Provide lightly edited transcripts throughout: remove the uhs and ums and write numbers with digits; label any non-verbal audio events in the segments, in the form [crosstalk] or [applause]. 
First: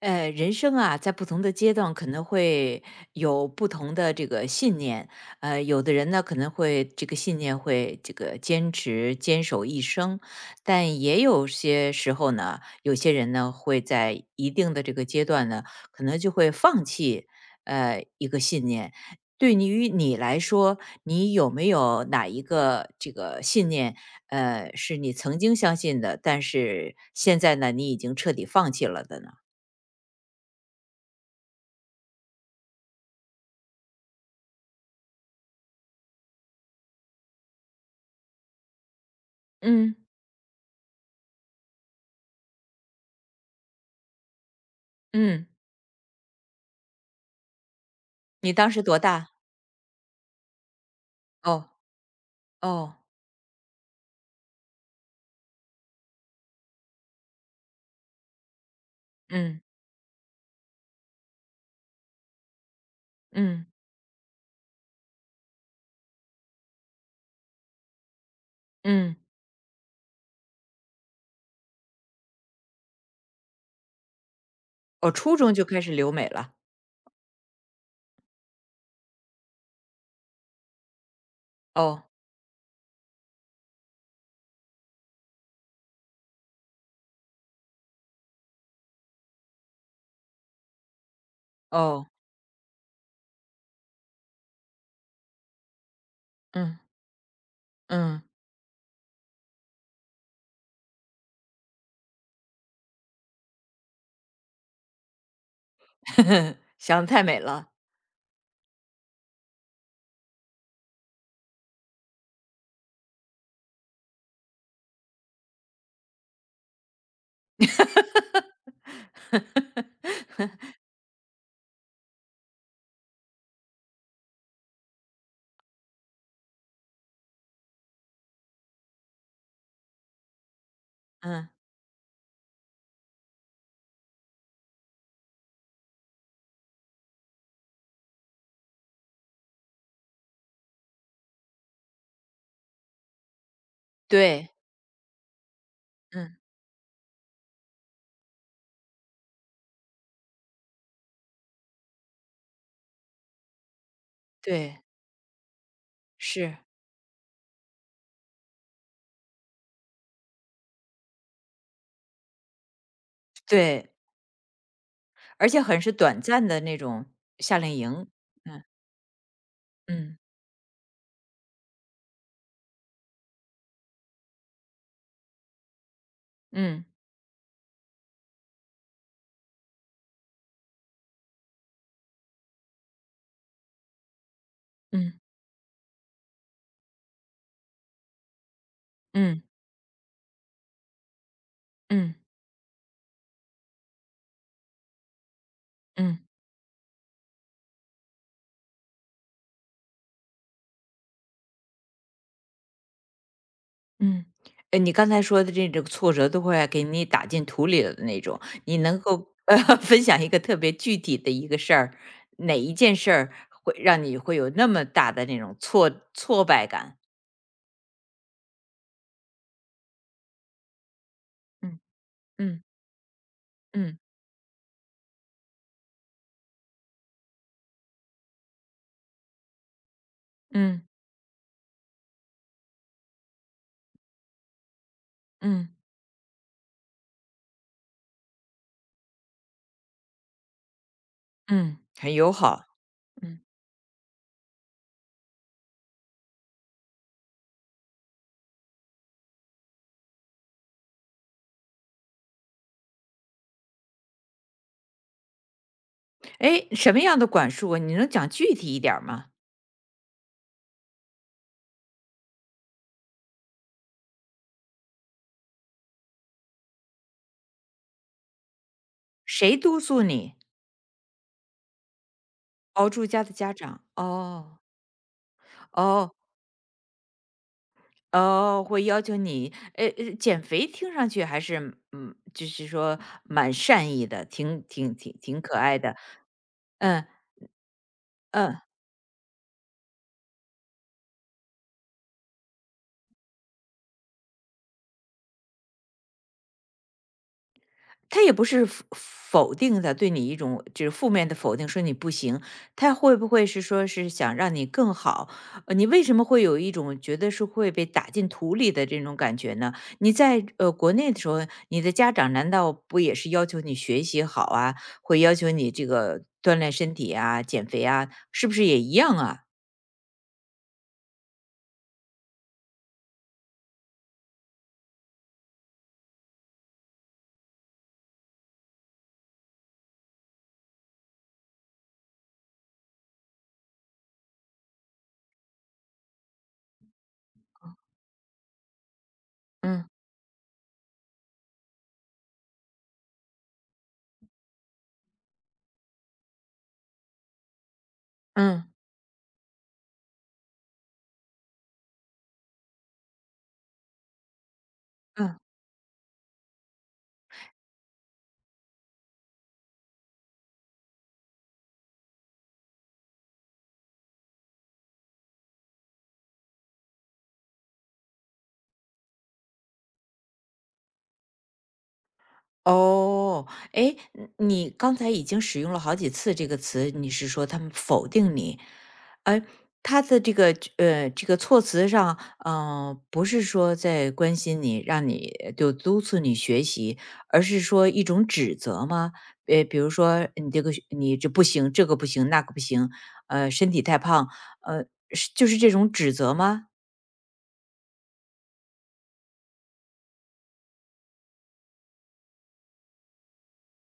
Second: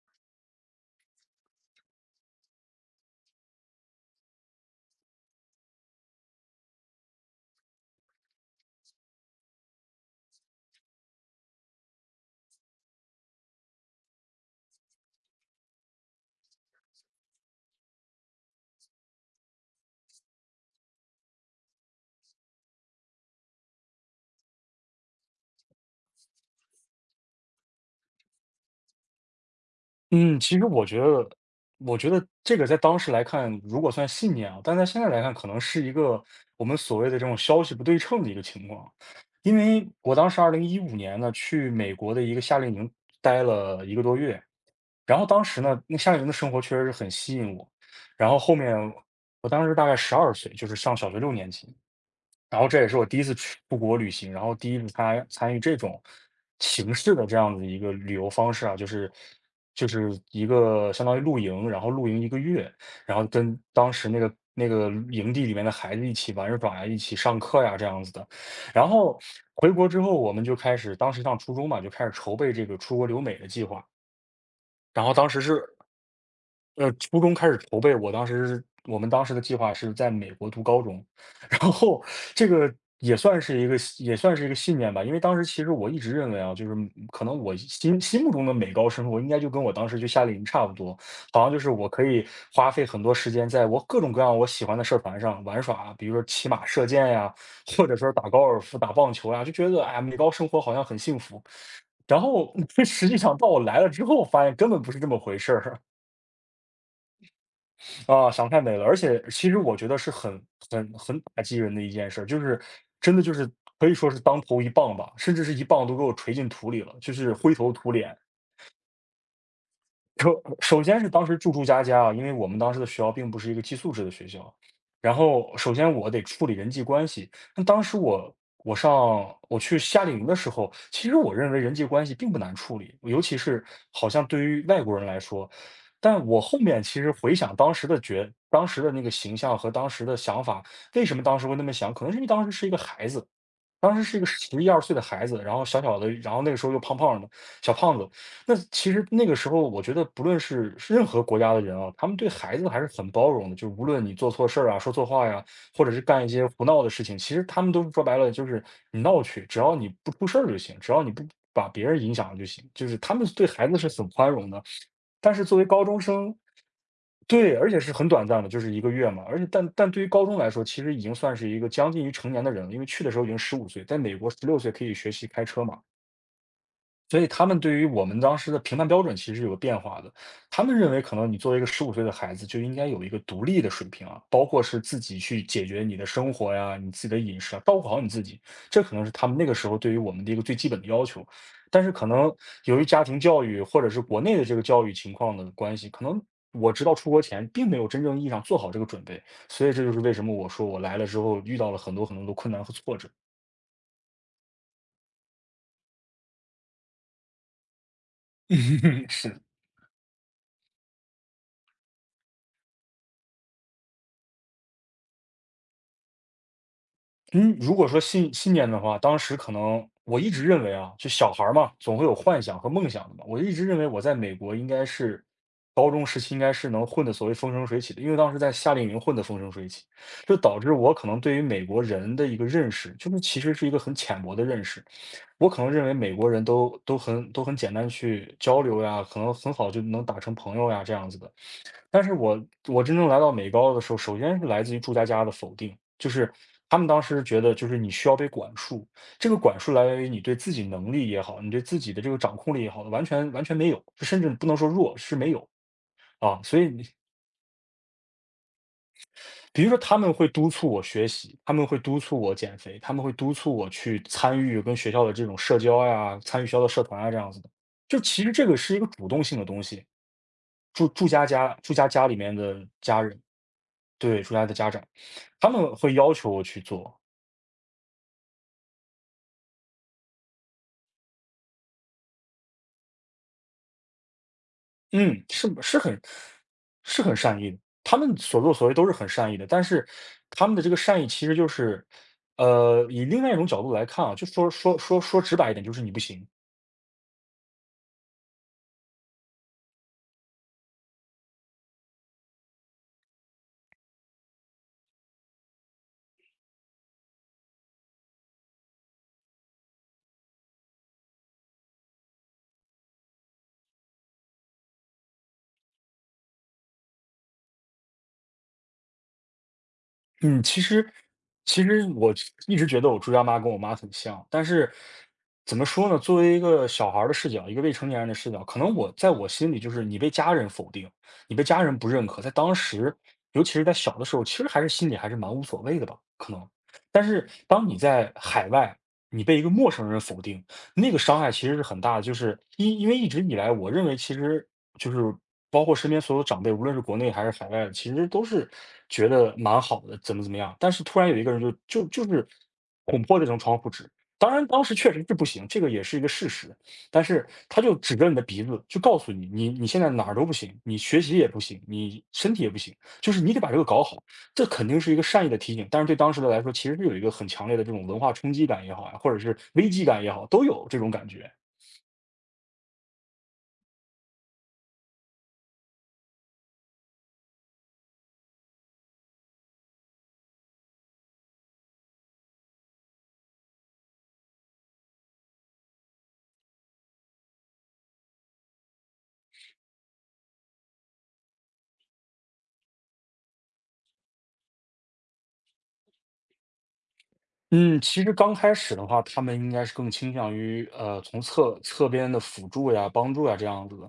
人生啊，在不同的阶段可能会有不同的这个信念。有的人呢可能会这个信念会这个坚持坚守一生，但也有些时候呢，有些人呢会在一定的这个阶段呢，可能就会放弃一个信念。对于你来说，你有没有哪一个这个信念，是你曾经相信的，但是现在呢，你已经彻底放弃了的呢？嗯，其实我觉得这个在当时来看，如果算信念啊，但在现在来看，可能是一个我们所谓的这种消息不对称的一个情况。因为嗯。我当时2015年呢，去美国的一个夏令营待了一个多月，然后当嗯。时呢，那夏令营的生活确实是很吸引我。然后你后当面时多大？我当时大概12岁，就是上小学六年哦。级，然后这也哦。是我第一次去出国旅行，然后第一次参与这种形式的这样子一个旅游方式啊，就是嗯。就是一个相当于露营，然后露营一个月，然后跟嗯。当时那个营地里面的孩子一起玩耍呀，一起上课呀，这样子的。然嗯。后回国之后，我们就开始当时上初中嘛，就开始筹备这个出国留美的计划，然我后当初时中是就开始留美了。初中开始筹备，我们当时的计划是在美国读高中，[laughs] 然后哦。这个也算是一个信念吧，因为当时其实我一直认为啊，就是可能我心目中的美高生活应该就跟我当时去夏令营差不多，好像就是我可哦。以花费很多时间在我各种各样我喜欢的社团上玩耍啊，比如说骑马、嗯。射箭呀，或者说嗯。打高尔夫、打棒球呀，就觉得哎呀，美高生活好像很幸福。然后，[laughs] 实际上到我来了之后，发现根本不是这么回事儿。[laughs] 想的太美了。啊，想太美了，而且其实我觉得是很打击人的一件事儿，就是真的就是可以说是当头一棒吧，甚至是一棒都给我锤进土里了，就是灰头土脸。首先是当时住家啊，因为我们当时的学校并不是一个寄宿制的学校，然后首先我得处理人际关系。那当时我去夏令营的时候，其实我嗯。认为人际关系并不难处理，尤其是好像对于外国人来说。但我后面其实回想当时的觉，当时的那个形象和当时的想法，为什么当时会那么想？可能是因为当时是一个孩子，当时是一个对。11、12岁的孩子，然后小小的，然嗯。后那个时候又胖胖的，小胖子。那其实那个时候我觉得不论是任何国家的人啊，他们对孩子还是很包容的，就是无论你做错事儿啊、对。说错话呀，或者是干一些是。胡闹的事情，其实他们都是说白了就是你闹去，只要你不出事儿就行，只要你不把别人影响了就行，就是他们对孩子是对。很宽容的。但是而作且为很高是中短生，暂的那种对，夏而令且是营。很短暂的，就嗯。是一个月嘛。而且但对于嗯。高中来说，其实已经算是一个将近于成年的人了，因为去的时候已经十五岁，在美国16岁可以学习开车嘛。嗯。所以他们对于我们当时的评判标准其实有个变化的，他们认为可能你作为一个十五岁的孩子就应该有一个独立的水平啊，包括是自己嗯。去解决你的生活呀，你自己的饮食啊，照顾好你自己，这可能是他们嗯。那个时候对于我们的一个最基本的要求。但是可嗯。能由于家庭教育或者是国内的这个教育情况的关系，可嗯。能我直到出国前并没有真正意义上做好这个准备，所以这就是为什么我说我来了之后遇到了很多很多的困难和挫折。嗯。哎，你刚才说的这种挫折都会给你打进土里了的那种，你能 [laughs] 够是。[laughs] 分享一个特别具体的一个事儿，哪一件事儿会让你会有那么大的那种挫败感？嗯，如果说信念的话，当时可能我一直认为啊，就小孩儿嘛，嗯。总会有幻想嗯。和梦想的嘛。我一直认为嗯。我在美国应该是高中时期应该是能混得所谓风生水起的，因为当时在夏令营混得风生水起，就导致嗯。我可能对于美国人的一个认识，就是其实是一个很浅薄的认识。我可嗯。能认为美国人都很简单去交流呀，可能很好就能打成朋友呀这样子的。嗯。但是很友我好。我真正来到嗯。美高的时候，首先是来自于住家家的否定，就是他们当时觉得就是你需要被管束，这个管束来源于你对自己能力也好，你对自己的这个掌控力也好，完全完全没有，甚至不能说弱，是没有。啊，所以哎，你什么样的管束啊？你能讲具体一点儿吗？比如说他们会督促我学习，他们会督促我减肥，他们会督促我去参与跟学校的这种社交呀，参与学校的社团啊这样子的。就其实这个是一个主动性的谁东督西，促你？住家里面的熬家住人，家的家长？对，住家的哦。家长，他们会哦。要求我去做。哦。会要求你，减肥听上去还是，就是说蛮善意的，挺挺挺嗯，挺是可是爱的。很是嗯。很善意的，他们所作嗯。所为都是很善意的，但是他们的这个善意其实就是，以另外一种角度来看啊，就说直白一点，就是你不行。他也不是否定的，对你一种就是负面的否定，说你不行。他会不会是说是想让你更好？你为什么会有一种觉得是会被打进土里的这种感觉呢？你在国内的时候，你的家长难道不也是要求你学习好啊，会要求你这个锻炼身体啊、减肥啊，是不是也一样啊？嗯，其实我一直觉得我朱家妈跟我妈很像，但是怎么说呢？作为一个小孩儿的视角，一个未成年人的视角，可能我在我心里就是你被家人否定，你被家人不认可，在当时，尤其是在小的时候，其实还是心里还是蛮无所谓的吧，可能。但是当你在海外，你被一个陌生嗯。人否定，那个伤害其实是很大的，就是因为一直以来，我认为其实就是包括身边所有长辈，无论是国内还是海外的其实都是嗯。觉得蛮好的，怎么样。但是突然有一个人就是捅破这层窗户纸，当然当时确实是不嗯。行，这个也是一个事实。但是他就指着你的鼻子，就告诉你，你现在哪儿都不行，你学习也不行，你身体也不行，就是你得把这个搞好。这肯定是一个善意的提醒，但是对当时的来说，其实是有一个很强烈的这种文化冲击感也好呀，或者是危机感也好，都有这种感觉。哦。诶，你刚才已经使用了好几次这个词，你是说他们否定你，诶，他的这个这个措辞上，不是说在关心你，让你就督促你学习，而是说一种指责吗？比如说你这个学你这不行，这个不行，那个不行，身体太胖，呃，是就是这种指责吗？嗯，其实刚开始的话，他们应该是更倾向于从侧边的辅助呀、帮助呀这样子的，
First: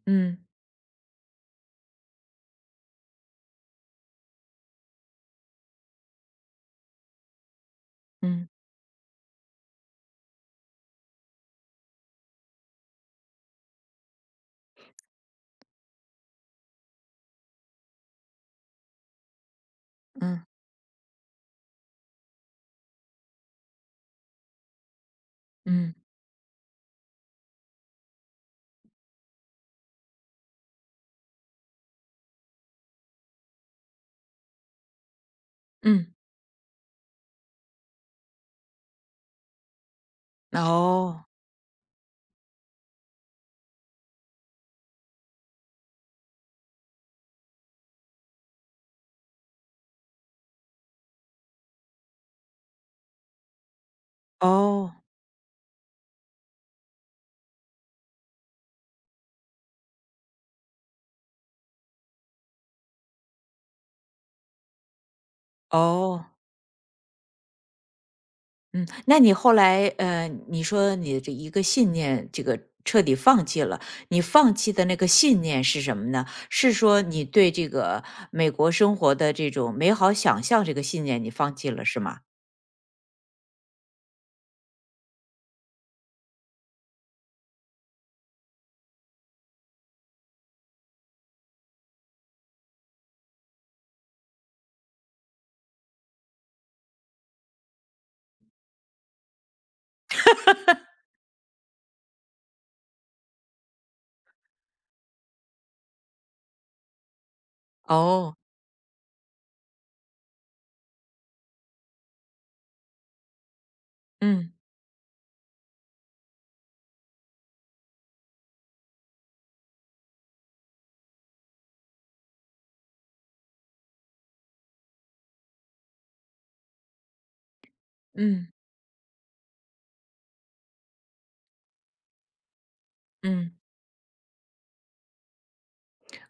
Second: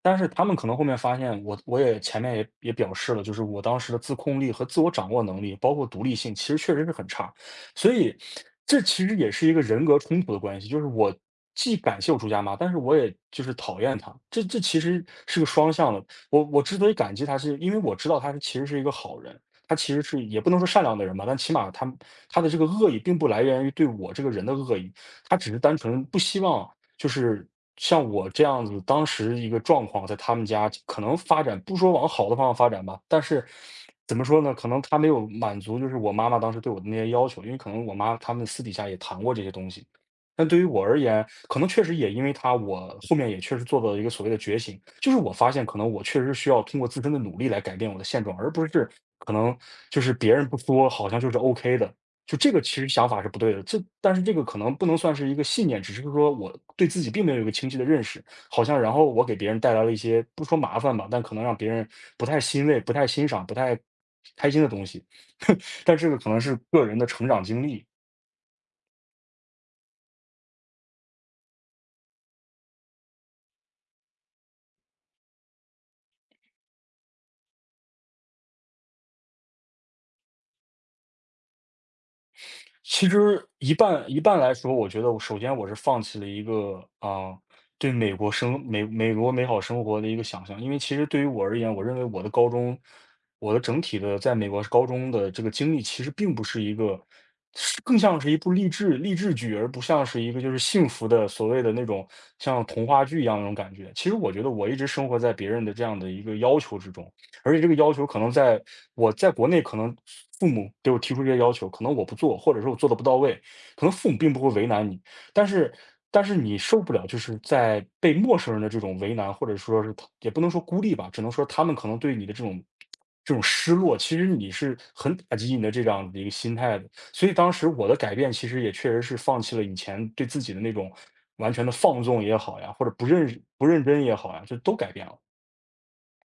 但是嗯。他们可能后面发现我，我也前面也表示了，就是我当时的自控力和自我掌握能力，包括独立性，其实确实是很差，所以嗯。这其实也是一个人格冲突的关系，就是我既感谢我朱家妈，但是我也就是讨厌她，这其实是个双向的。我之所以感激她，是因为我知道她是其实是一个好人。他其实是也嗯。不能说善良的人吧，但起码他的这个恶意并不来源于对我这个人的恶意，他只是单嗯。纯不希望就是像我这样子，当时一个状况在他们家可能发展，不说往好的方向发展吧，但是怎么说呢？可能他没有满足，就是我嗯。妈妈当时对我的那些要求，因为可能我妈他们私底下也谈过这些东西，但对于我而言，哦。可能确实也因为它，我后面也确实做到了一个所谓的觉醒，就是我发现可能我确实是需要通过自身的努力来改变我的现状，而不是可能就是别人不说，好像就是 OK 的，就这个其实想法是不对的。这但是这个可能不哦。能算是一个信念，只是说我对自己并没有一个清晰的认识，好像然后我给别人带来了一些不说麻烦吧，但可能让别人不太欣慰、不太欣赏、不太开心的东西。[laughs] 但这个哦。可能是个人的成长经历，嗯。那你后来，你说你的这一个信念，这个彻底放弃了。你放弃的那个信念是什么呢？是说你对这个美国生活的这种美好想象这个信念你放弃了是吗？其实一半一半来说，我觉得我首先我是放弃了一个对美国美国美好生活的一个想象，因为其实对于我而言，我认为我的高中，我的整体的在美国高中的这个经历，其实并不是一个，是更像是一部励志剧，而不像是一个就是幸福的所谓的那种像童话剧一样那种感觉。其实我觉得我一直生活在别人的这样的一个要求之中，而且这个要求可能哦。在我在国内可能父母对我提出这些要求，可能我不做，或者说我做的不到位，可能父母并不会嗯。为难你，但是但是你受不了，就是在被陌生人的这种为难，或者说是他也不能说孤立吧，只能说他们可能对你的这种失落，其实你是很打击你的这样的一个心态的。所以当时我的改变，嗯。其实也确实是放弃了以前对自己的那种完全的放纵也好呀，或者不认嗯。不认真也好呀，就都改变了，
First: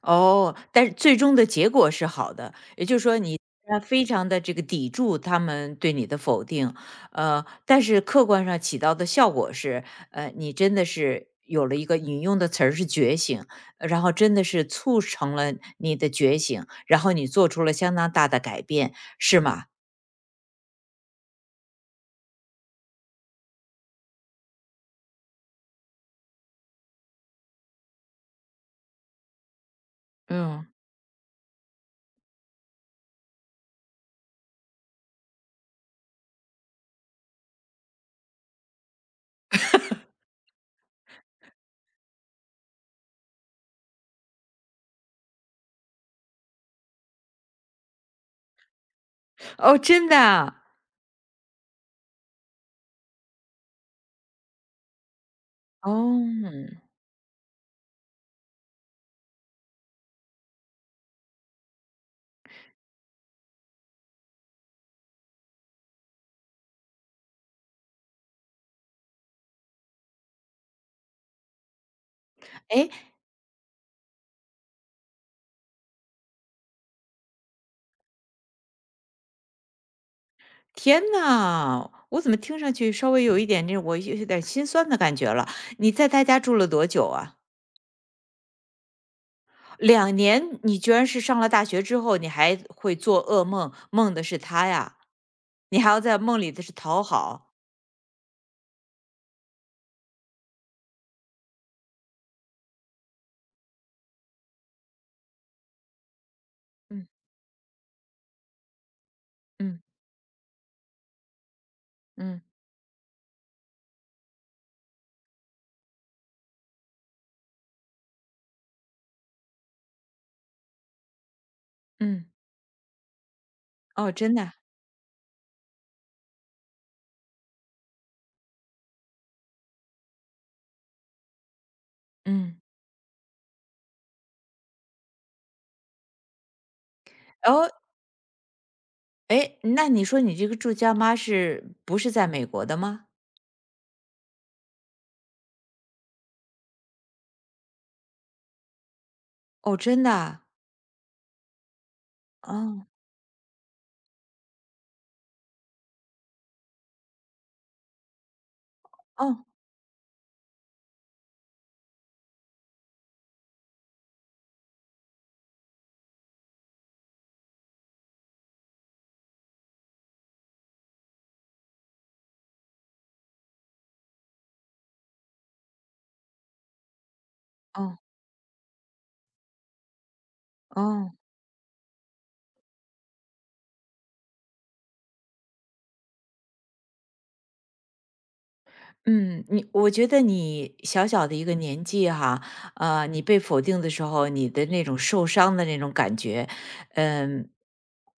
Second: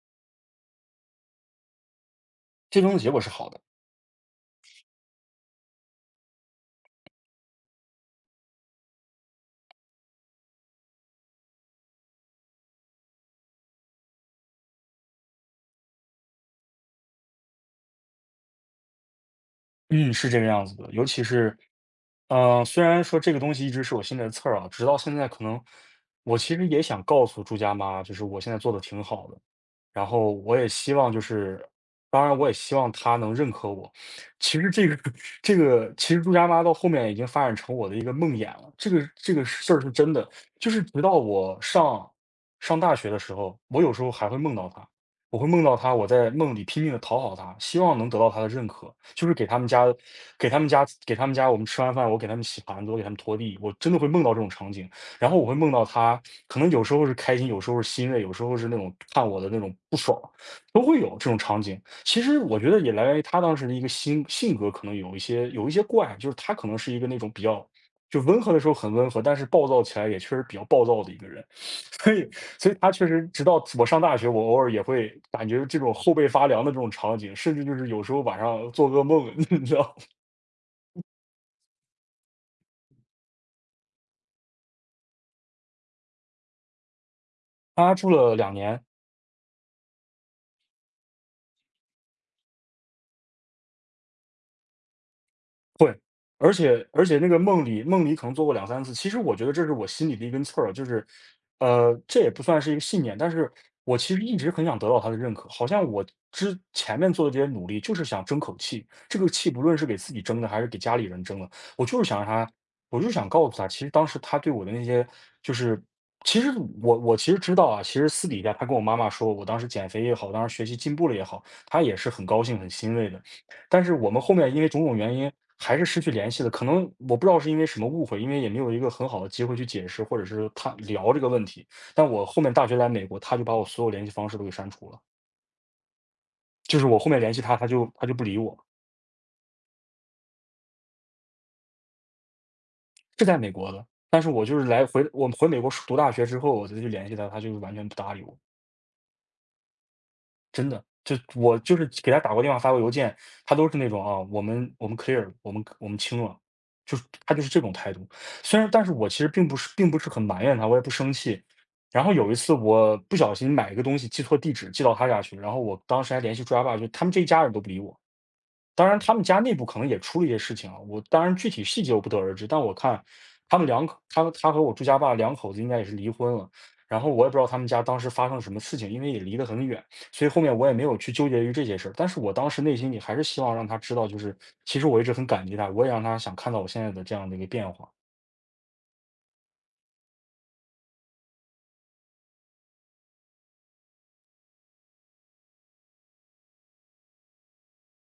哦，但是最终的结果是好的，最也终的就是结说果是你好的。非常的这个抵住他们对你的否定，但是客观上起到的效果是，你真的是有了一个引用的词儿是觉醒，然后真的是促成了你的觉醒，然后你做出了相当大的改变，是吗？嗯，是这个样子的。尤其是，虽然说这个东西一直是我心里的刺儿啊，直到现在可能我其实也想告诉朱家妈，就是我现在做的挺好的，然后我嗯。也希望就是当然我也希望她能认可我。其实这个 [laughs] 这个其实朱家妈到后面已经发展成我的一个梦魇了，这个事儿是真的，就是直到我上大学的时候，我有时候还会梦到她。我会梦到他，我在梦里拼命的讨好他，希望能得到他的认可。就是哦，真的啊？给他们家我们吃完饭，我给他们洗盘子，我给他们拖地，我真的会梦到这种场景。然后我会梦到哦。他，可能有时候是开心，有时候是欣慰，有时候是那种看我的那种不爽，都会有这种场景。其实我觉得也来源于他当时的一个性格，可能有一些怪，就是他可能是一个那种比较就温和的时候很温和，但是暴躁起来也确实比较暴躁的一个人。[laughs] 所以所以哎。他确实直到我上大学，我偶尔也会感觉这种后背发凉的这种场景，甚至就是有时候晚上做噩梦，[laughs] 你知道吗。天呐，我怎么听上去稍微有一点这我有点心酸的感觉了。你在他家住了多久啊？他住了两年，2年，你居然是上了大学之后，你还会做噩梦，梦的是他呀？你还会，要在梦而里的是且讨而且那个好。梦里可能做过两三次，其实我觉得这是我心里的一根刺儿啊，就是，这也不算是一个信念，但是我其实一直很想得到他的认可，好像我之前嗯。面做的这些努力就是想争口气，这个气不论嗯。是给自己争的还是给家里人争的，我就是想让嗯。他我就是想告诉他，其实当时他对我的那些就是其实我其实知道啊，其实私底下他跟我妈妈说，我当时减肥也好，当时学习进步了也好，他也是很嗯。高兴、很欣慰的。但是我哦，们后真的面啊。因为种种原因还是失去联系了，可能我不知道是因为什么误会，因为也没有一个很好的机会去解释，或者是他聊这个问题。但我后面嗯。大学来美国，他就把我所有联系方式都给删除了，就是我后面联系他，他哦。就他就不理我，哎，那你说你这个住家妈是不是在美国的吗？是在美国的，但是我就是来回我回美国读大学之后，我再去联系他，他就完全不搭理我。哦，真的啊？真的，就我就是给他打过电话、发过哦。邮件，他都是那种啊，我们 clear，了我们清了，就是他就是这种态度。虽然，但是我其实哦。并不是很埋怨他，我也不生气。然后有一次我不小心买一个东西寄错地址，寄到他家去，然后我当时还联系抓爸，就他们这一家人都不理我。当然他们家内部可能也出了一些事情啊，我当然具体细节我不得而知，但我看他们两口他和我朱家爸两口子应该也是离婚了，然后我也不知道他们家当哦。时发生了什么事情，因为也离得很远，所以后面我也没有去哦。纠结于这些事儿。但是我当时内心里还是希望让他知道，就是其实我一直很感激他，我也让他想看到我现在的这样的一个变化，嗯。你我觉得你小小的一个年纪哈，你被否定的时候，你的那种受伤的那种感觉，嗯，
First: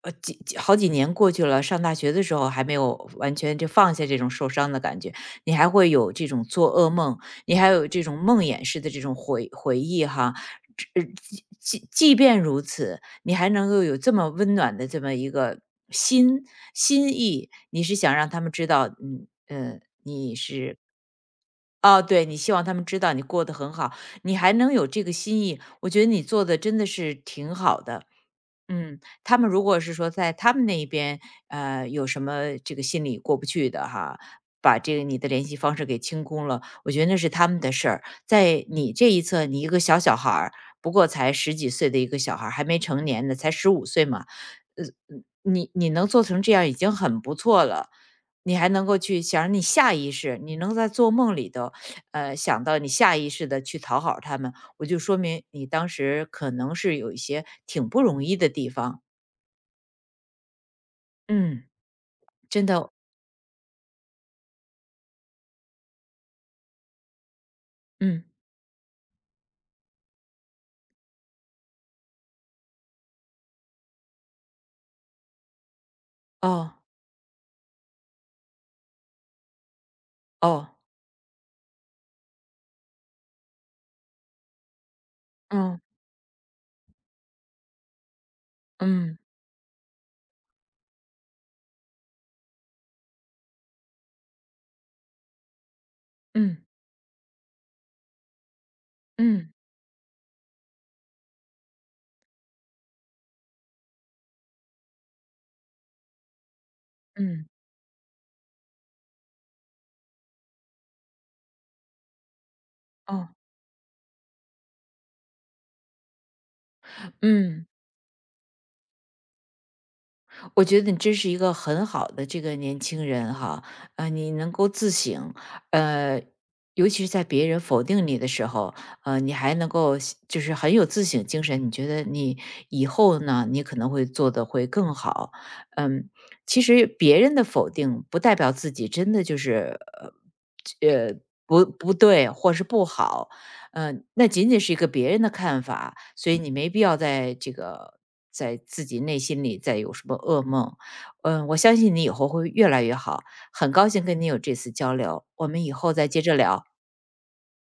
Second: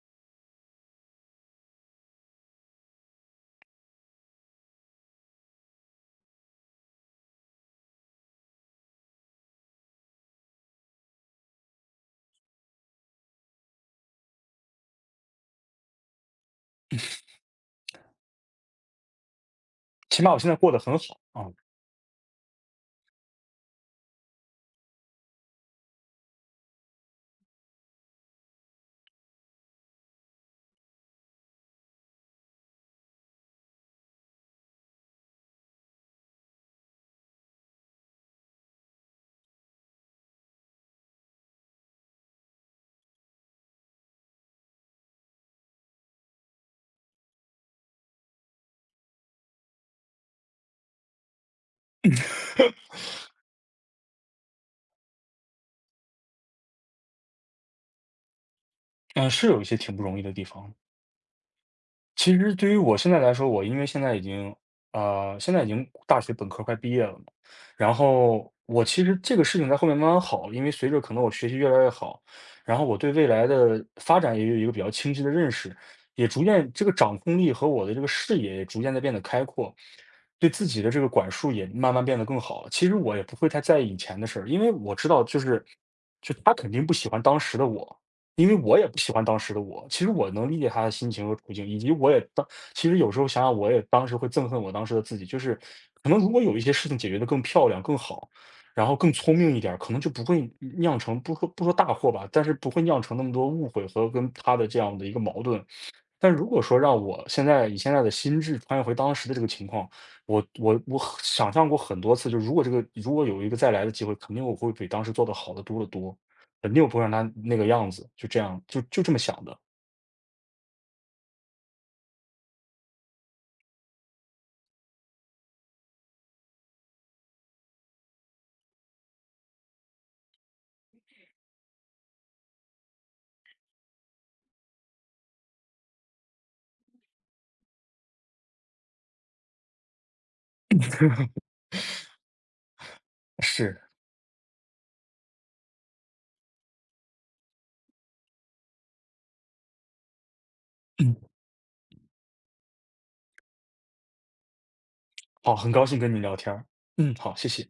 几好几年过去了，上大学的时候还没有完全就放下这种受伤的感觉，你还会有这种做噩梦，你还有这种梦魇式的这种回忆哈。这即便如此，你还能够有这么温暖的这么一个心心意，你是想让他们知道。嗯。起码我现在过得很好啊。哦，对，你希望他们知道你过得很好，你还能有这个心意，我觉得你做的真的是挺好的。嗯。他们如果是说在他们那一边，有什么这个心里过不去的哈，把这个你的联系方式给清空了，我觉得那是他们的事儿。在你这一侧，你一个小小孩儿，不过才十几岁的一个小孩儿，还没成年呢，才15岁嘛。呃，你能做成这样已经很不错了。你还能够去想你下意识，你能在做梦里头，想到你下意识的去讨好他们。我就说明你当时可能是有一些挺不容易的地方。嗯，是有一些挺不容易的地方。嗯。其实真对于的。我现在来说，我因为现在已经，现在已经大学本科快毕业了嘛，然嗯。后我其实这个事情在后面慢慢好，因为随着可能我学习越来越好，然后我对未来的发展也有一个比较清晰的认识，也逐渐哦。这个掌控力和我的这个视野也逐渐在变得开阔，对自哦。己的这个管束也慢慢变得更好了。其实我也不会太在意以前的事儿，因为我知道就是，哦。就他肯定不喜欢当时的我，因为我也不喜嗯。欢当时的我，其实我能理解他的心情和处境，以及我也当其实有时候想想，我也当时会憎恨我当时的自己，就是可能如果有嗯。一些事情解决的更漂亮、更好，然后更聪嗯。明一点儿，可能就不会酿成不说大祸吧，但是不会酿成那么多误会和跟他的这样的一个矛盾。但如果说让我嗯。现嗯。在以现在的心智穿越回当时的这个情况，我很想象过很多次，就如果这个如果哦。有一个再来的机会，肯定我会比当时做的好的多得多，肯定我不会让他那个嗯。样子，就这样，就这么想的。我觉得你真是一个很好的这个年轻人哈，你能够自省，呃，尤其是在别人否定你的时候，你还能够就是很有自省精神。你觉得你以后呢，你可能会做得会更好。嗯。其实别人的否定不代表自己真的就是呃呃 [laughs] 不对或是不好。是，嗯。那仅仅是一个别人的看法，所以你没必要在这个在自己内心里再有什么噩梦。[clears throat] 嗯，嗯。我相信你以后会越来越好，很高兴跟你有这次交流，我好，们很以高后兴再跟你接着聊天聊。儿。嗯，好，谢谢。